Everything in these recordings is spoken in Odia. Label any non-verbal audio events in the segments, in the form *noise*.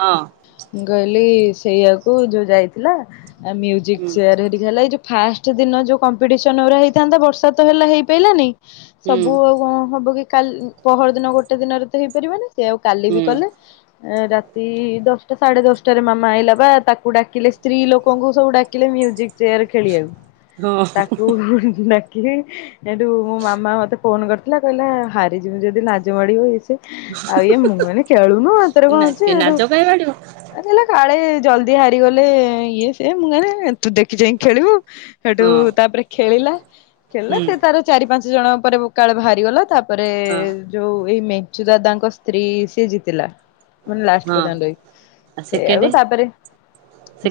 ହଁ। ମୁଁ କହିଲି ସେଇଆକୁ ଯୋଉ ଯାଇଥିଲା ମ୍ୟୁଜିକ୍ ହୁଁ ଚେୟାର ରେ ହେଲା ଏଇ ଯୋଉ ଫାଷ୍ଟ ଦିନ ଯୋଉ କମ୍ପିଟିସନ୍ ଗୁରା ହେଇଥାନ୍ତା ବର୍ଷା ତ ହେଲା ହେଇ ପାଇଲାନି ହୁଁ ସବୁ ଆଉ କଣ ହବ କି କାଲ ପହର ଦିନ ଗୋଟେ ଦିନରେ ତ ହେଇପାରିବ ନି ସେ ଆକୁ କାଲି ବି ହୁଁ କଲେ ରାତି ଦଶ ସାଢ଼େ ଦଶଟାରେ ମାମା ଆଇଲା ପା ତାକୁ ଡାକିଲେ ସ୍ତ୍ରୀ ଲୋକଙ୍କୁ ସବୁ ଡାକିଲେ ମ୍ୟୁଜିକ୍ ଚେୟାର ଖେଳିବାକୁ ହଁ ତାକୁ ଡାକିଲେ ସେଠୁ ମୋ ମାମା ମତେ ଫୋନ କରିଥିଲା କହିଲା ହାରିଯିବୁ ଯଦି ନାଜମାଡ଼ିବ ଇଏ ସିଏ ଆଉ ଏ ମୁଁ କହିନି କେଳୁନୁ ହେତିରେ ନା କଣ ଅଛି ହେଟୁ ନାଜ କାଇଁ ମାଡ଼ିବ? ଆ କହିଲା କାଳେ ଜଲଦି ହାରିଗଲେ ଇଏ ସିଏ ମୁଁ କହିଲି ତୁ ଦେଖି ଚାହିଁକି ଖେଳିବୁ। ସେଠୁ ହଁ ତାପରେ ଖେଳିଲା ଖେଳିଲା ହୁଁ ସେ ତାର ଚାରି ପାଞ୍ଚ ଜଣ ପରେ କାଳେ ବାହାରିଗଲା ତାପରେ ହଁ ଯୋଉ ଏଇ ମେଞ୍ଚୁ ଦାଦାଙ୍କ ସ୍ତ୍ରୀ ସିଏ ଜିତିଲା ମାନେ ଲାଷ୍ଟ ହଁ ପର୍ଯ୍ୟନ୍ତ ଆଉ ରହି ସେକେଣ୍ଡ ସେଇଆକୁ ତାପରେ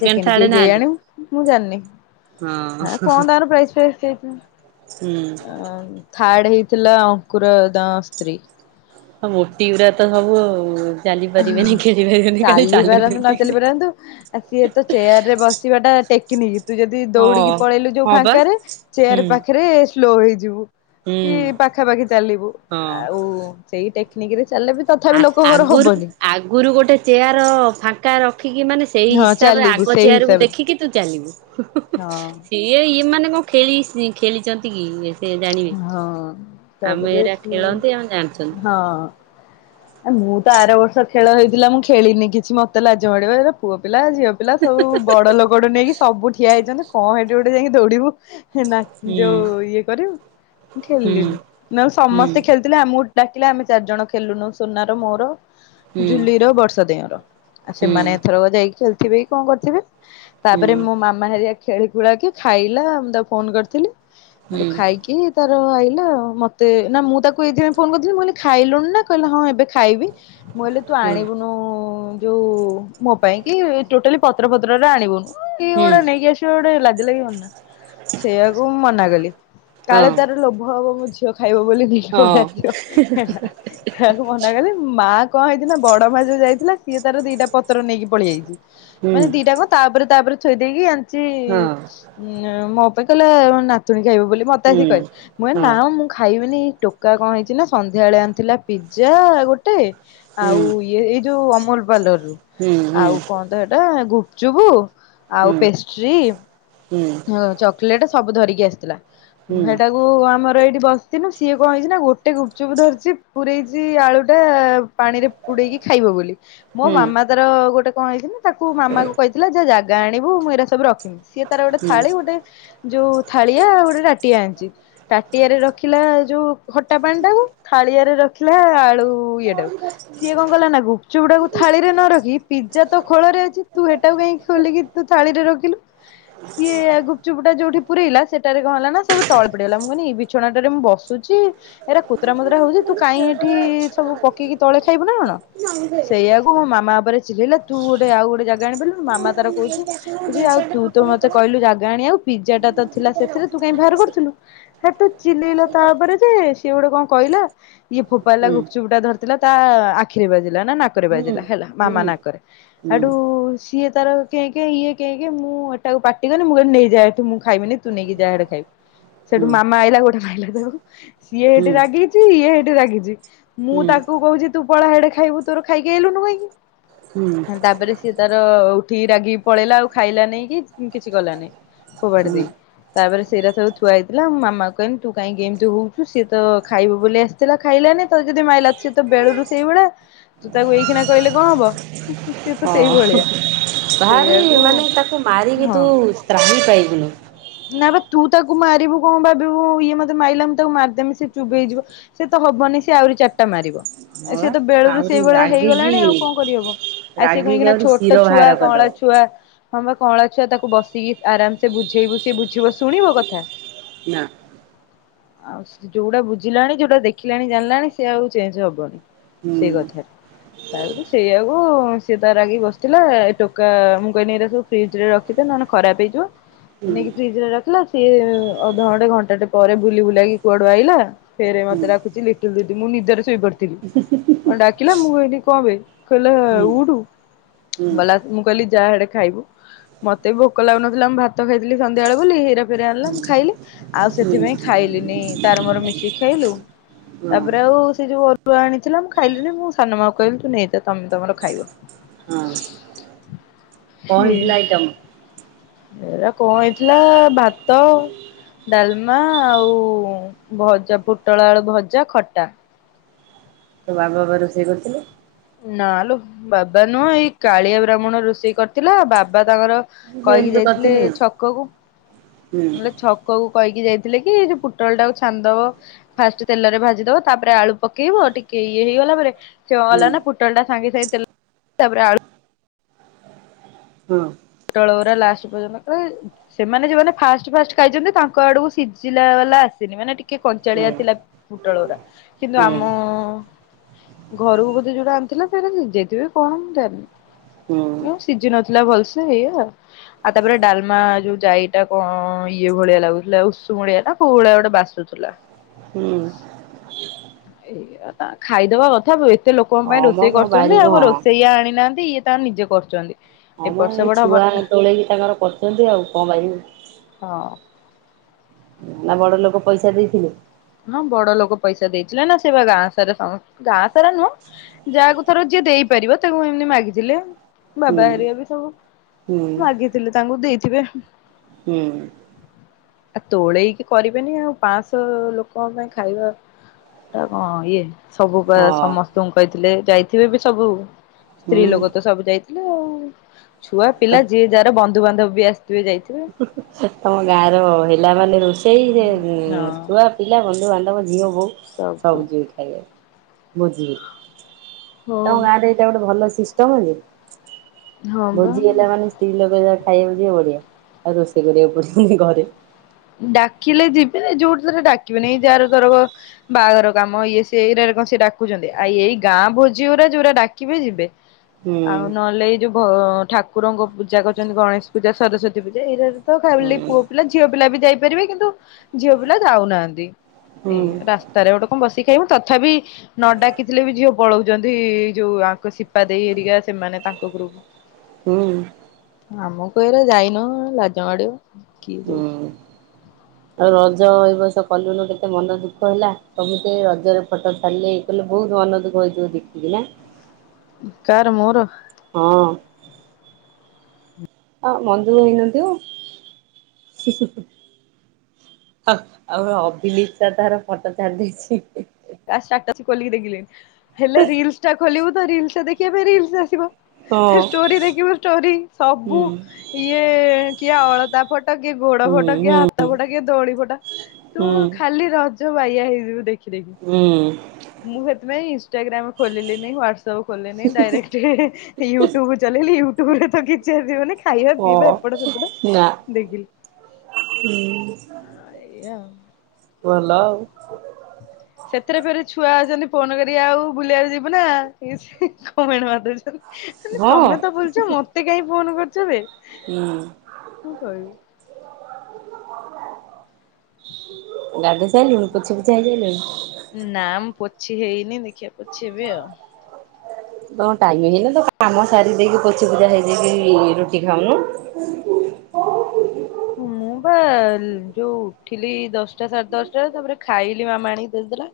ସେକେଣ୍ଡ ଥାର୍ଡ କିଏ ନାହାନ୍ତି କେଈଆଣି ମୁଁ ଜାଣିନି? ହଁ ପ୍ରାଇଜ୍ ଫ୍ରାଇଜ୍ ଦେଇଛନ୍ତି। ହୁଁ। ଥାର୍ଡ ହେଇଥିଲା ଅଙ୍କୁର ତାଙ୍କ ସ୍ତ୍ରୀ। ହଁ ମୋଟି ଗୁରା ତ ସବୁ ଆଉ ଚାଲି ପାରିବେନି ଖେଳି ପାରିବେନି ଖାଲି ଚାଲୁଛନ୍ତି। କିନ୍ତୁ ଆ ସିଏ ତ ଚେୟାର ରେ ବସିବା ଟା ଟେକ୍ କିନି ତୁ ଯଦି ହଁ ଦୌଡ଼ିକି ପଳେଇଲୁ ଯୋଉ ହଁ ବା ଫାଙ୍କାରେ ହୁଁ ଚେୟାର ପାଖରେ ସ୍ଲୋ ହେଇଯିବୁ। ହୁଁ କି ପାଖାପାଖି ଚାଲିବୁ ହଁ ଆଉ ସେଇ ଟେକ୍ନିକ ରେ ଚାଲିଲେ ବି ତଥାପି ଲୋକ ଙ୍କର ହବନି। ଆଗୁରୁ ଗୋଟେ ଚେୟାର ଫାଙ୍କା ରଖିକି ମାନେ ସେ ସେଇ ହଁ ହିସାବରେ ଚାଲିବୁ ଆଗ ସେଇ ଚେୟାର କୁ ହିସାବରେ ଦେଖିକି ତୁ ଚାଲିବୁ। ହଁ ଇଏ ଏମାନେ କଣ ଖେଳିସି ଖେଳିଛନ୍ତି କି ଏ ସେ ଜାଣିବେ ହଁ ଆମେ ତାପରେ ଏଇରା ସେ ଖେଳନ୍ତି ଆମେ ଜାଣିଛନ୍ତି। ହଁ ମୁଁ ତ ଆର ବର୍ଷ ଖେଳ ହେଇଥିଲା ମୁଁ ଖେଳିିନି କିଛି ମତେ ଲାଜ ମାଡ଼ିବ ଏରା ପୁଅ ପିଲା ଝିଅ ପିଲା ସବୁ ବଡ଼ ଲୋକଠୁ ନେଇକି ସବୁ ଠିଆ ହେଇଛନ୍ତି କଣ ହେଇଠି ଗୋଟେ ଯାଇକି ଦୌଡ଼ିବୁ। ହେନା ହୁଁ ଯୋଉ ଇଏ କରିବୁ ମୁଁ ହୁଁ ଖେଳିଲିନି ନହେଲେ ହୁଁ ସମସ୍ତେ ଖେଳିଥିଲେ ଆମକୁ ଡାକିଲେ ଆମେ ଚାରି ଜଣ ଖେଲିଲୁନୁ ସୁନାର ମୋର ହୁଁ ଜୁଲି ର ବର୍ଷା ଦେଇ ଙ୍କର ଆଉ ହୁଁ ସେମାନେ ଏଥରକ ଯାଇକି ଖେଳିଥିବେ କି କଣ କରିଥିବେ। ହୁଁ ତାପରେ ମୋ ମାମା ହେରିକା ଖେଳି ଖୁଳା କି ଖାଇଲା ମୁଁ ତାକୁ ଫୋନ୍ କରିଥିଲି ହୁଁ ହୁଁ ହେଠୁ ଖାଇ କି ତାର ଆଇଲା ଆଉ ମତେ ନା ମୁଁ ତାକୁ ଏଇଥିପାଇଁ ଫୋନ୍ କରିଥିଲି ମୁଁ କହିଲି ଖାଇଲୁଣି ନା କହିଲା ହଁ ଏବେ ଖାଇବି। ମୁ ଅଲି ତୁ ଆଣିବୁନୁ ଯୋଉ ମୋ ପାଇଁ କି ଟୋଟାଲି ପତ୍ର ପତ୍ରରେ ଆଣିବୁନୁ ଇଏ ଗୋଟେ ନେଇକି ଆସିବ ଗୋଟେ ଲାଜ ଲାଗିବନି ନା ସେଇଆକୁ ମୁଁ ମନା କଲି। ହଁ କାଳେ ତାର ଲୋଭ ହବ ମୋ ଝିଅ ଖାଇବ ବୋଲି ନେଇକି ପଳେଇ ହଁ ଆସିବ ହେ ହେ ହେ ମନା କଲି ମା କଣ ହେଇଛି ନା ବଡ଼ ମା ଯୋଉ ଯାଇଥିଲା ସିଏ ତାର ଦିଟା ପତ୍ର ନେଇକି ପଳେଇଆଇଛି ହୁଁ ମାନେ ଦିଟାଙ୍କ ତାପରେ ତାପରେ ଥୋଇ ଦେଇକି ଆଣିଚି ହଁ ନେ ମୋ ଅପା କଲା ମୋ ନାତୁଣୀ ଖାଇବ ବୋଲି, ମୋତେ ହୁଁ ଆସି କହି, ମୁଁ କଇନି ହଁ ନା ମୁଁ ଖାଇବିନି, ଟୋ କା କଣ ହେଇଛି ନା ସନ୍ଧ୍ୟାବେଳେ ଆଣିଥିଲା ପିଜା ଗୋଟେ, ହୁଁ ଆଉ ଇଏ ଏଇ ଯୋଉ ଅମୁଲପାର୍ଲ ରୁ ହୁଁ ଆଉ କଣ ତ ସେଟା ଗୁପ୍ ଚୁପୁ ହୁଁ ହୁଁ ହୁଁ ଆଉ ପେଷ୍ଟ୍ରି, ହୁଁ ହଁ ଚକୋଲେଟ୍ ସବୁ ଧରିକି ଆସିଥିଲା, ହୁଁ ହୁଁ ମୁଁ ହେଟାକୁ କୁ ଆମର ଏଇଠି ବସିଥିନୁ ସିଏ କଣ ହେଇଛି ନା ଗୋଟେ ଗୁପଚୁପ୍ ଧରିଛି ପୁରେଇଚି ଆଳୁଟା ପାଣି ରେ ବୁଡେଇକି ଖାଇବ ବୋଲି, ମୋ ହୁଁ ମାମା ତାର ଗୋଟେ କଣ ହେଇଛି ନା ତାକୁ ମାମାକୁ କହିଥିଲା ଯା ଜା ଗା ଆଣିବୁ ମୁଁ ଏଇରା ସବୁ ରଖିମି, ସିଏ ତାର ଗୋଟେ ହୁଁ ଥାଳି ହୁଁ ଗୋଟେ ଯୋଉ ଥାଳିଆ ଗୋଟେ ତା ଟିଆ ଆଣିଚି। ତାଟିଆରେ ରଖିଲା ଯୋଉ ଖଟା ପାଣି ଟାକୁ, ଥାାଳିଆରେ ରଖିଲା ଆଳୁ ଇଏ ଟାକୁ ସିଏ କଣ କଲା ନା ଗୁ ଚୁଡ଼ାକୁ ଥାଳିରେ ନ ରଖି, ପିଜା ତ ଖୋଳରେ ଅଛି ତୁ ହେଟାକୁ କାଇଁ ଖୋଲିକି ତୁ ଥାଳିରେ ରଖିଲୁ। ସିଏ ଏ ଗୁପଚୁପଟା ଯୋଉଠି ପୁରେଇଲା ସେଟାରେ କଣ ହେଲା ନା ସବୁ ତଳେ ପଡିଗଲା, ମୁଁ କହିନି ଏ ବିଛଣାଟାରେ ମୁଁ ବସୁଛି ଏଇରା କୁତୁରା ମୂତୁରା ହଉଚି ତୁ କାଇଁ ଏଠି ସବୁ ପକେଇକି ତଳେ ଖାଇବୁ ନା କଣ? ସେଇଆକୁ ମୋ ମାମା ଉପରେ ଚିଲେଇଲା ତୁ ଗୋଟେ ଆଉ ଗୋଟେ ଜାଗା ଆଣିପାରିଲୁନୁ, ମାମା ତାର କହୁଛି କହୁଚି ଆଉ ତୁ ତ ମୋତେ କହିଲୁ ଜାଗା ଆଣିଆକୁ ପିଜ୍ଜା ଟା ତ ଥିଲା ସେଥିରେ ତୁ କାଇଁ ବାହାର କରୁ ଥିଲୁ, ହେଠୁ ଚିଲେଇଲା ତାପରେ ଯେ ସିଏ ଗୋଟେ କଣ କଇଲା ଇଏ ଫୋଫାଡିଲା ହୁଁ ଗୁପଚୁପ ଟା ଧରିଥିଲା ତା ଆଖିରେ ବାଜିଲା ନା ନାକରେ ହୁଁ ହୁଁ ବାଜିଲା ହେଲା, ମାମା ନାକରେ ହେଠୁ ସିଏ ତାର କେଁ କେଁ ଇଏ କେଁ କେଁ ମୁଁ ଏଟାକୁ ପାଟିକଲି ମୁଁ କହିଲି ନେଇଯା, ଏଠୁ ମୁଁ ଖାଇମିନି ତୁ ନେଇକି ଯା ଏଠୁ ଖାଇବୁ, ହୁଁ ସେଠୁ ମାମା ଆଇଲା ଗୋଟେ ମାଇଲା ତାକୁ, ସିଏ ହୁଁ ହେଟି ରାଗି ଚି ଇଏ ହେଠି ରାଗିଚି, ମୁଁ ତାକୁ କହୁଚି ତୁ ପଳା ହେଡେ ଖାଇବୁ ତୋର ଖାଇକି ଆଇଲୁନୁ କାହିଁକି? ହୁଁ ହଁ ତାପରେ ସିଏ ତାର ଉଠିକି ରାଗିକି ପଳେଇଲା ଆଉ ଖାଇଲା ନାହିଁ କି ଉଁ, କିଛି କଲା ନାହିଁ। ଫୋଫାଡି ହଁ ଦେଇ ତା ପରେ ସେରା ସବୁ ଥୁଆ ହେଇଥିଲା, ମୁଁ ମାମା କୁ କହିନି ତୁ କାଇଁକି ଏମିତି ହଉଛୁ, ସିଏ ତ ଖାଇବ ବୋଲି ଆସିଥିଲା ଖାଇଲାନି ତ ଯଦି ମାଇଲା ସେ ତ ବେଳୁରୁ ସେଇ ଭଳିଆ ତୁ ତାକୁ ଏଇକ୍ଷୀଣା କହିଲେ କଣ ହବ। ସିଏ ତ ସେଇ ଭଳିଆ। ଭାରି ମାନେ ତାକୁ ମାରିକି ହଁ। ତୁ ତ୍ରାହି ପାଇବୁନୁ। ନା ବା ତୁ ତାକୁ ମାରିବୁ କଣ ଭାବିବୁ ଇଏ ମୋତେ ମାଇଲା ମୁଁ ତାକୁ ମାରିଦେମି ସିଏ ଚୁପ୍ ହେଇଯିବ। ସିଏ ତ ହବନି ସିଏ ଆଉରି ଚାଟା ମାରିବ। ହଁ ଏ ସିଏ ବା ତ ବେଳୁରୁ ଆହୁରି ସେଇ ଭଳିଆ ହେଇଗଲାଣି ଆଉ ରାଗିକି କଣ କରିହବ। ଆ, ସିଏ କଣ ରାଗିକି ଏଇଖିଣା ଆହୁରି ଛୋଟ ଶିର ଛୁଆ ବାହାର କଅଁଳା କରିଦବ ଛୁଆ ହଁ ବା କଅଁଳା ଛୁଆ ତାକୁ ବସିକି ଆରମ ସେ ବୁଝେଇବୁ ସିଏ ବୁଝିବ ଶୁଣିବ କଥା। ନା। ଆଉ ଯୋଉଡା ବୁଝିଲାଣି ଯୋଉଟା ଦେଖିଲାଣି ଜାଣିଲାଣି ସେ ଆଉ ଚେଞ୍ଜ ହବନି। ହୁଁ। ସେଇ କଥା। ତାପରେ *unintelligible* ସେଇଆକୁ ସିଏ ତାର ରାଗିକି ବସିଥିଲା ଏ ଟୋକା ମୁଁ କଇନି ଏରା ସବୁ ଫ୍ରିଜ୍ ରେ ରଖିଦେ ନହେନେ ଖରାପ ହେଇଯିବ, ହୁଁ ନେଇକି ଫ୍ରିଜ୍ ରେ ରଖିଲା। ସିଏ ଅଧ ଘଣ୍ଟେ ଘଣ୍ଟାଟେ ପରେ ବୁଲି ବୁଲାକି କୁଆଡୁ ଆଇଲା। ଫେରେ ହୁଁ ମୋତେ ଡାକୁଚି ଲିଟିଲ୍ ଦିଦି ମୁଁ ନିଦରେ ଶୋଇପଡ଼ିଥିଲି। ଅଁ, ଡାକିଲା ମୁଁ କହିଲି କଣ ବେ କଇଲା ଆ, ହୁଁ ଉଠୁ। ହୁଁ ଗଲା ମୁଁ କଇଲି ଯା ହାଡେ ଖାଇବୁ। ମୋତେ ଭୋକ ଲାଗୁନଥିଲା ମୁଁ ଭାତ ଖାଇଥିଲି ସନ୍ଧ୍ୟାବେଳେ ବୋଲି, ହେରା ଫେର୍ ହୁଁ ଆଣିଲା ମୁଁ ଖାଇଲି। ଆଉ ହୁଁ ହଁ ସେଥିପାଇଁ ହଁ ଖାଇଲିନି ତାର ମୋର ମିଶିକି ଖାଇଲୁ। ତାପରେ ଆଉ ସେ ଯୋଉ ଅରୁଆ ଆଣିଥିଲା ମୁଁ ଖାଇଲିିନି ମୁଁ ସାନ ମା କହିଲି ତୁ ନେଇଯା ତୋମେ ତୋମର ଖାଇବ। ହଁ କଣ ହେଇଥିଲା ଆଇଟମ୍? ଏରା କଣ ହେଇଥିଲା ଭାତ ଡାଲମା ଆଉ ଭଜା ପୁଟଳ ଆଳୁ ଭଜା ଖଟା। ତୋ ବାବା ବା ରୋଷେଇ କରିଥିଲେ। ନାଲୋ ବାବା ନୁହଁ ଏଇ କାଳିଆ ବ୍ରାହ୍ମଣ ରୋଷେଇ କରିଥିଲା ବାବା ତାଙ୍କର ସେ କହିକି ହେଲ୍ପ ଯାଇଥିଲେ କରିଥିଲେ ଆଉ ଛକକୁ। ହୁଁ ବୋଲେ ଛକକୁ କହିକି ଯାଇଥିଲେ କି ପୁଟଳ ଟାକୁ ଛାନିଦବ। ଫାଷ୍ଟ ତେଲରେ ଭାଜିଦବ ତା ପରେ ଆଳୁ ପକେଇବ ଟିକେ ଇଏ ହେଇଗଲା ପରେ ସିଏ କଣ ହୁଁ କଲା ନା ପୁଟଳ ସାଙ୍ଗେ ସାଙ୍ଗେ ତେଲ ତା ପରେ ଆଳୁ ହୁଁ। ପୁଟଳ ଉରା ଲାଷ୍ଟ ପର୍ଯ୍ୟନ୍ତ କୁଇ ସେମାନେ ଯେଉଁମାନେ ଫାଷ୍ଟ ଫାଷ୍ଟ ଖାଇଛନ୍ତି ତାଙ୍କ ଆଡକୁ ସିଝିଲା ବାଲା ଆସିନି ମାନେ ଟିକେ ହୁଁ କଞ୍ଚାଳିଆ ଥିଲା। ପୁଟଳଉରା କିନ୍ତୁ ହୁଁ ଆମ ଘରକୁ ବୋଧେ ଯୋଉଟା ଆଣିଥିଲା ସେଟା ଶିଜିଯାଇଥିବ କି କଣ ମୁଁ ଜାଣିନି। ହୁଁ ସିଜି ନଥିଲା ଭଲ ସେ ଏଇଆ। ଆଉ ତାପରେ ଡାଲମା ଯୋଉ ଯାଇଟା କଣ ଇଏ ଭଳିଆ ଲାଗୁଥିଲା ଉଷୁମ ମୁଳିଆ କୋଉ ଭଳିଆ ଗୋଟେ ବାଷ୍ ତୁ ଥିଲା। ହୁଁ। ଏଇ ତା ଖାଇଦବା କଥା ଏ ତେ ଲୋକଙ୍କ ପାଇଁ ହଁ ମ ରୋଷେଇ କଣ କରୁଛନ୍ତି। ବାରିବୁ ଆଉ ହଁ ରୋଷେଇ ଆଣିନାହାନ୍ତି ଇଏ ତା ନିଜେ କରୁଛନ୍ତି। ହଁମ ଏପଟ ଏଇ ସେପଟ ଛୁଆ ହବନି ନା ତୋଳେଇକି ତାଙ୍କର କରୁଛନ୍ତି ଆଉ କଣ ପାଇଁ। ହଁ। ନା ବଡ ଲୋକ ପଇସା ଦେଇଥିଲେ? ହଁ ବଡ ଲୋକ ପଇସା ଦେଇଥିଲେ ନା ସେ ବା ଗାଁ ସାରା ସମ ଗାଁ ସାରା ନୁହଁ। ଯାହାକୁଥର ଯିଏ ଦେଇପାରିବ ତାକୁ ଏମୀତି ମାଗିଥିଲେ। ହୁଁ ବାବା ହେରିକା ବି ସବୁ ହୁଁ ମାଗିଥିଲେ ତାଙ୍କୁ ଦେଇଥିବେ। ହୁଁ। ଆଉ ତୋଳେଇକି କରିବେନି ଆଉ ପାଶ ଲୋକ। କଣ ପାଇଁ ଖାଇବା କଣ ଇଏ ସବୁ ହଁ ସମସ୍ତ ତୁମ କହିଥିଲେ ଯାଇଥିବେ ବି ସବୁ। ହୁଁ ସ୍ତ୍ରୀ ଲୋକ ତ ସବୁ ଯାଇଥିଲେ ଆଉ। ଛୁଆ ତ ପିଲା ଯିଏ ଯାହାର ବନ୍ଧୁବାନ୍ଧ ବି ଆସିଥିବେ ଯାଇଥିବେ। ତମ ଗାଁର ହେଲାମାନେ ରୋଷେଇ ସେ ହଁ। ଛୁଆ ପିଲା ବନ୍ଧୁବାନ୍ଧବ ଝିଅ ବୋହୁ ସବୁ ଯିବେ ଖାଇବା ବୋଝି ହଉ ତମ ଗାଁରେ ଏଇଟା ଗୋଟେ ଭଲ ସିଷ୍ଟମ ଯେ। ହଁ ବା ଭୋଜି ହେଲା ମାନେ ସ୍ତ୍ରୀ ଲୋକଯାକ ଖାଇବାକୁ ଜିବେ ବଢିଆ। ଆଉ ରୋଷେଇ କରିବାକୁ ପଡିବନି ଘରେ। ଡାକିଲେ ଯିବେ ଯୋଉଠି ଥରେ ଡାକିବେନି ଯାହାର ଧରବ ବାହାଘର କାମ ଇଏ ସେ ଏଇ କଣ ସେ ଡାକୁଛନ୍ତି। ଆ ଏଇ ଗାଁ ଭୋଜି ଗୁଡା ଯୋଉରା ଡାକିବେ ଯିବେ। ହୁଁ ଆଉ ନହେଲେ ଏଇ ଯୋଉ ଭ ଠାକୁରଙ୍କ ପୂଜା କରୁଛନ୍ତି ଗଣେଶ ପୂଜା ସରସ୍ଵତୀ ପୂଜା ଏଇରା ତ ହୁଁ ଖାଲିପୁଅ ପିଲା ଝିଅ ପିଲା ବି ଯାଇପାରିବେ କିନ୍ତୁ ଝିଅ ପିଲା ଯାଉନାହାନ୍ତି। ଏଇ ରାସ୍ତାରେ ଗୋଟେ କଣ ବସି ଖାଇବୁ। ତଥାପି ନ ଡାକିଥିଲେ ବି ଝିଅ ପଳଉଛନ୍ତି। ଯୋଉ ଆଙ୍କ ସିପା ଦେଇ ହେରିକା ସେମାନେ ତାଙ୍କ ଗ୍ରୁପ। *inaudible* ହୁଁ। ଆମକୁ ଏରା ଯାଇନୁ ଲାଜମାଡିବ। ହଁ। ଆଉ ରଜ ଏ ବସ କଲୁନୁ କେତେ ମନ ଦୁଃଖ ହେଲା। ସମସ୍ତେ ରଜରେ ଫଟୋ ଛାଡିଲେ। କହିଲି ବହୁତ ମନଦୁଃଖ ହେଇଥିବ ଦେଖିକି ନା। କାର ମୋର? ହଁ। ହଁ ମନ ଦୁଃଖ ହେଇନଥିବ। ଆଉ ଅଭିଲିପ୍ସା ସ ତାର ଫଟୋ ଛାଡିଦେଇଛି। ତା ସ୍ଟାଟସ୍ ଖୋଲିକି ଦେଖିଲେ ହେଲେ ରିଲସ୍ ଟା ଖୋଲିବୁ ତ ରିଲସ୍ ଦେଖିବା ପାଇଁ ରିଲସ୍ ଆସିବ। ହଁ ଷ୍ଟୋରି ଦେଖିବ ଷ୍ଟୋରି ସବୁ। ନା ଇଏ କିଏ ଅଳତା ଫୋଟ କିଏ ଗୋଡ ଫୋଟ କିଏ ହାତ ଫୋଟା କିଏ ଦୋଳି ଫୋଟା। ତୁ ଖାଲି ରଜ ବାଇଆ ହେଇଯିବୁ ଦେଖିଦେଖି। ହୁଁ। ମୁଁ ସେଥିପାଇଁ ଇନ୍ଷ୍ଟାଗ୍ରାମ ଖୋଲିଲିନି ହ୍ୱାଟ୍ସପ ଖୋଲିନି ଡାଇରେକ୍ଟ ୟୁଟ୍ୟୁବ ଚଲେଇଲି ୟୁଟ୍ୟୁବ ରେ ତ କିଛି ଆସିବନି। ଖାଇବା ପିଇବା ଏପଟ ସେପଟ ଦେଖିଲି ଏଇଆ ଆଉ। ଭଲ ଆଉ। *inaudible* ସେଥିରେ ଫେରେ ଛୁଆ ଅଛନ୍ତି ଫୋନ କରି ଆଉ ବୁଲିବାକୁ ଯିବୁ ନା କମେଣ୍ଟ ମାରି ଦଉଛନ୍ତି। ହଁ। ତମେ ତ ବୁଲୁଛ ମତେ କାଇ ଫୋନ କରୁଛ ବେ। ହୁଁ। ମୁଁ କହିବି ଗାଧେଇ ସାଇଲୁଣି ପଛି ପୁଛା ହେଇସାଇଲୁଣି। ନାଁ ପୋଛି ହେଇନି ଦେଖିବା ପୋଛି ହେବି ଆଉ। ତ ଟାଇମ୍ ହେଇନି ତ କାମ ସାରି ଦେଇକି ପୋଛିି ପୁଛା ହେଇଯାଇକି ରୁଟି ଖାଉନୁ। ମୁଁ ବା ଯୋଉ ଉଠିଲି ଦଶଟା ସାଢେ ଦଶଟା ତାପରେ ଖାଇଲି ମାମା ଆଣିକି ଦେଇଦେଲା।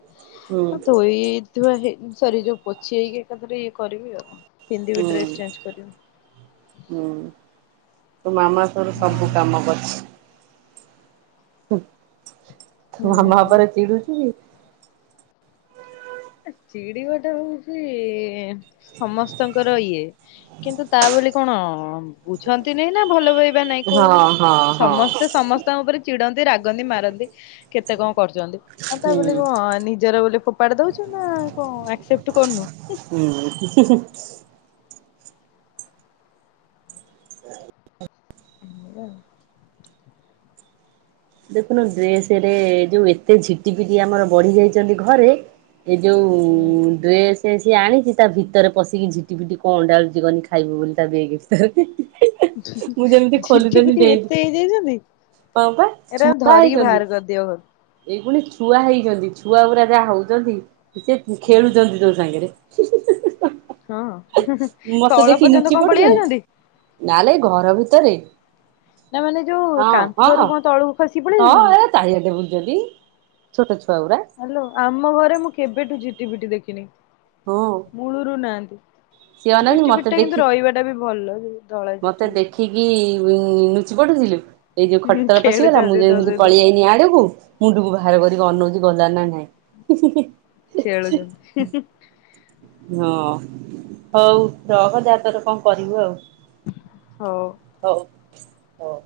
ହୁଁ ଧୋଇ ଧୁଆ ହେଇ ସରି ଯୋଉ ପୋଛି ହେଇକି ଏକାଥରେ ଇଏ କରିବି ଆଉ। ପିନ୍ଧିବି ହୁଁ, ଡ୍ରେସ ଚେଞ୍ଜ କରିବି ହୁଁ ତୋ ମାମା ତୋର ହଁ ସବୁ କାମ କରଛି। ଉମ୍ ତୋ ମାମା ହୁଁ। ଉପରେ ଚିଡୁଛୁ କି। ଚିଡିବାଟା ହଉଛି ସମସ୍ତଙ୍କର ଇଏ। କିନ୍ତୁ ତା ବୋଲି କଣ ବୁଝନ୍ତିନି ନା ଭଲ ପାଇ ନାଇଁ କି ହଁ କହୁନୁ ହଁ ହଁ ସମସ୍ତେ ସମସ୍ତଙ୍କ ଉପରେ ଚିଡନ୍ତି ରାଗନ୍ତି ମାରନ୍ତି। କେତେ କଣ କରୁଛନ୍ତି ତା ହୁଁ ବୋଲି କଣ ନିଜର ବୋଲି ଫୋପାଡ଼ି ଦଉଛୁ। ନାଁ କଣ ଆକସେପଟ କରୁନୁ। ହୁଁ। *inaudible* ଦେଖୁନ ଡ୍ରେସରେ ଯୋଉ ଏତେ ଝିଟି ପିଟି ଆମର ବଢି ଯାଇଛନ୍ତି ଘରେ। ଏ ଯୋଉ ହୁଁ ଡ୍ରେସ୍ ସେ ସିଏ ଆଣିଛି ତା ଭିତରେ ପଶିକି ଝିଟି ପିଟି କଣ ଅଣ୍ଡାଳୁଛି କହନି ଖାଇବ ବୋଲି ତା ବେଗେ ଭିତରେ। ମୁଁ ଯେମିତି ଝିଠି ଖୋଲୁଥିଲି ପିଠି ଡେଲି ଏତେ ହେଇଯାଇଛନ୍ତି? ହଁ ପା ଏରାଙ୍କୁ ଛୁଆ ଧରିକି ହେଇଛନ୍ତି ବାହାର କରିଦିଅ ଘରୁ। ଏଇ ଖୁଣି ଛୁଆ ହେଇଛନ୍ତି, ଛୁଆ ଗୁରା ଯାହା ହଉଛନ୍ତି ସେ ଖେଳୁଛନ୍ତି ତୋ ସାଙ୍ଗେରେ। ହଁ, ତଳ ପର୍ଯ୍ୟନ୍ତ କଣ ପଳେଇ ଆଉଛନ୍ତି। ନା ଲୋ ଏଇ ଘର ଭିତରେ। ନା ମାନେ ଯୋଉ ହଁ ହଁ କାନ୍ଥରୁ କଣ ତଳକୁ ଖସି ପଳେଇ ହଁ ଯାଉଛନ୍ତି। ଏ ଚାରିଆଡେ ବୁଲଛନ୍ତି ଛୋଟ ଛୁଆ ଗୁରା। ହାଲୋ ଆମ ଘରେ ମୁଁ କେବେଠୁ ଝିଟି ପିଟି ଦେଖିନି। ହଁ। ମୂଳୁରୁ ନାହାନ୍ତି, ସିଏ ଅନାନି ଝିଟି ପିଟି ମତେ ଟା କିନ୍ତୁ ଦେଖି ରହିବାଟା ବି ଭଲ ଯେ ମତେ ଦେଖିକି ଲୁଚି ପଡୁଚିଲୋ। ଏଇ ଯୋଉ ପିଟି। ହୁଁ ଖଟତଳ ପଶିଗଲା ମୁଁ ଖେଳୁଛନ୍ତି ତୋ ଯେମିତି ସହିତ ପଳିଆନି ଆଡକୁ। ମୁଣ୍ଡକୁ ବାହାର କରିକି ଅନଉଛି ଗଲାଣି ନା ନାଇଁ। ଖେଳୁଛନ୍ତି ହଁ ହଉ ରହଜାତୋର କଣ କରିବୁ ଆଉ। ହଉ ହଉ ହଉ